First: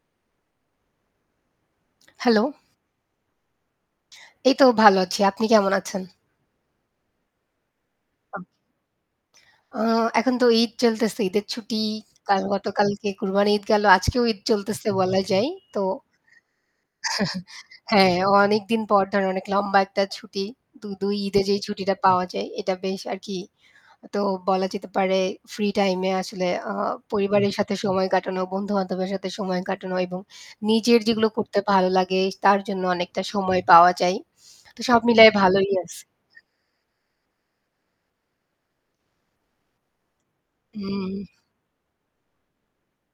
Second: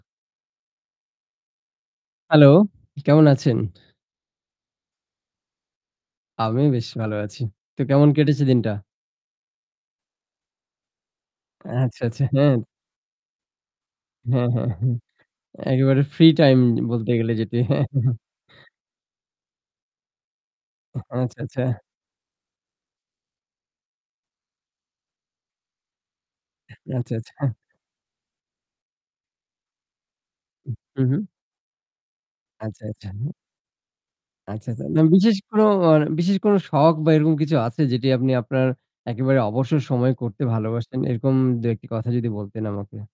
Hello. Hello, কেমন আছেন? এই তো ভালো আছি। আপনি কেমন আছেন? আমিও বেশ ভালো আছি। তো কেমন কেটেছে দিনটা? আ এখন তো ঈদ চলতেছে, ঈদের ছুটি। আচ্ছা, আচ্ছা। কাল হ্যাঁ। গতকালকে কুরবানি ঈদ গেল আজকেও ঈদ হ্যাঁ, হ্যাঁ, চলতেছে হ্যাঁ। বলা যায়। তো একেবারে ফ্রি টাইম বলতে গেলে যেটি। হ্যাঁ, অনেকদিন পর ধরে অনেক লম্বা একটা ছুটি, দু উহ ২ আচ্ছা, ঈদে যেই আচ্ছা। ছুটিটা পাওয়া যায় এটা বেশ আরকি। তো বলা যেতে পারে ফ্রি টাইম এ আসলে আ আচ্ছা, আচ্ছা। পরিবারের সাথে সময় কাটানো, বন্ধু-বান্ধবের সাথে সময় কাটানো এবং হুম, নিজের হুম। যেগুলো করতে ভালো লাগে তার জন্য আচ্ছা, আচ্ছা। অনেকটা সময় পাওয়া যায়। আচ্ছা, তো আচ্ছা। সব না মিলায় বিশেষ কোনো ভালোই আ আছি। বিশেষ কোনো শখ বা এরকম কিছু আছে যেটি আপনি আপনার একেবারে অবসর সময় করতে ভালোবাসেন? হুম। এরকম দু-একটি কথা যদি বলতেন আমাকে।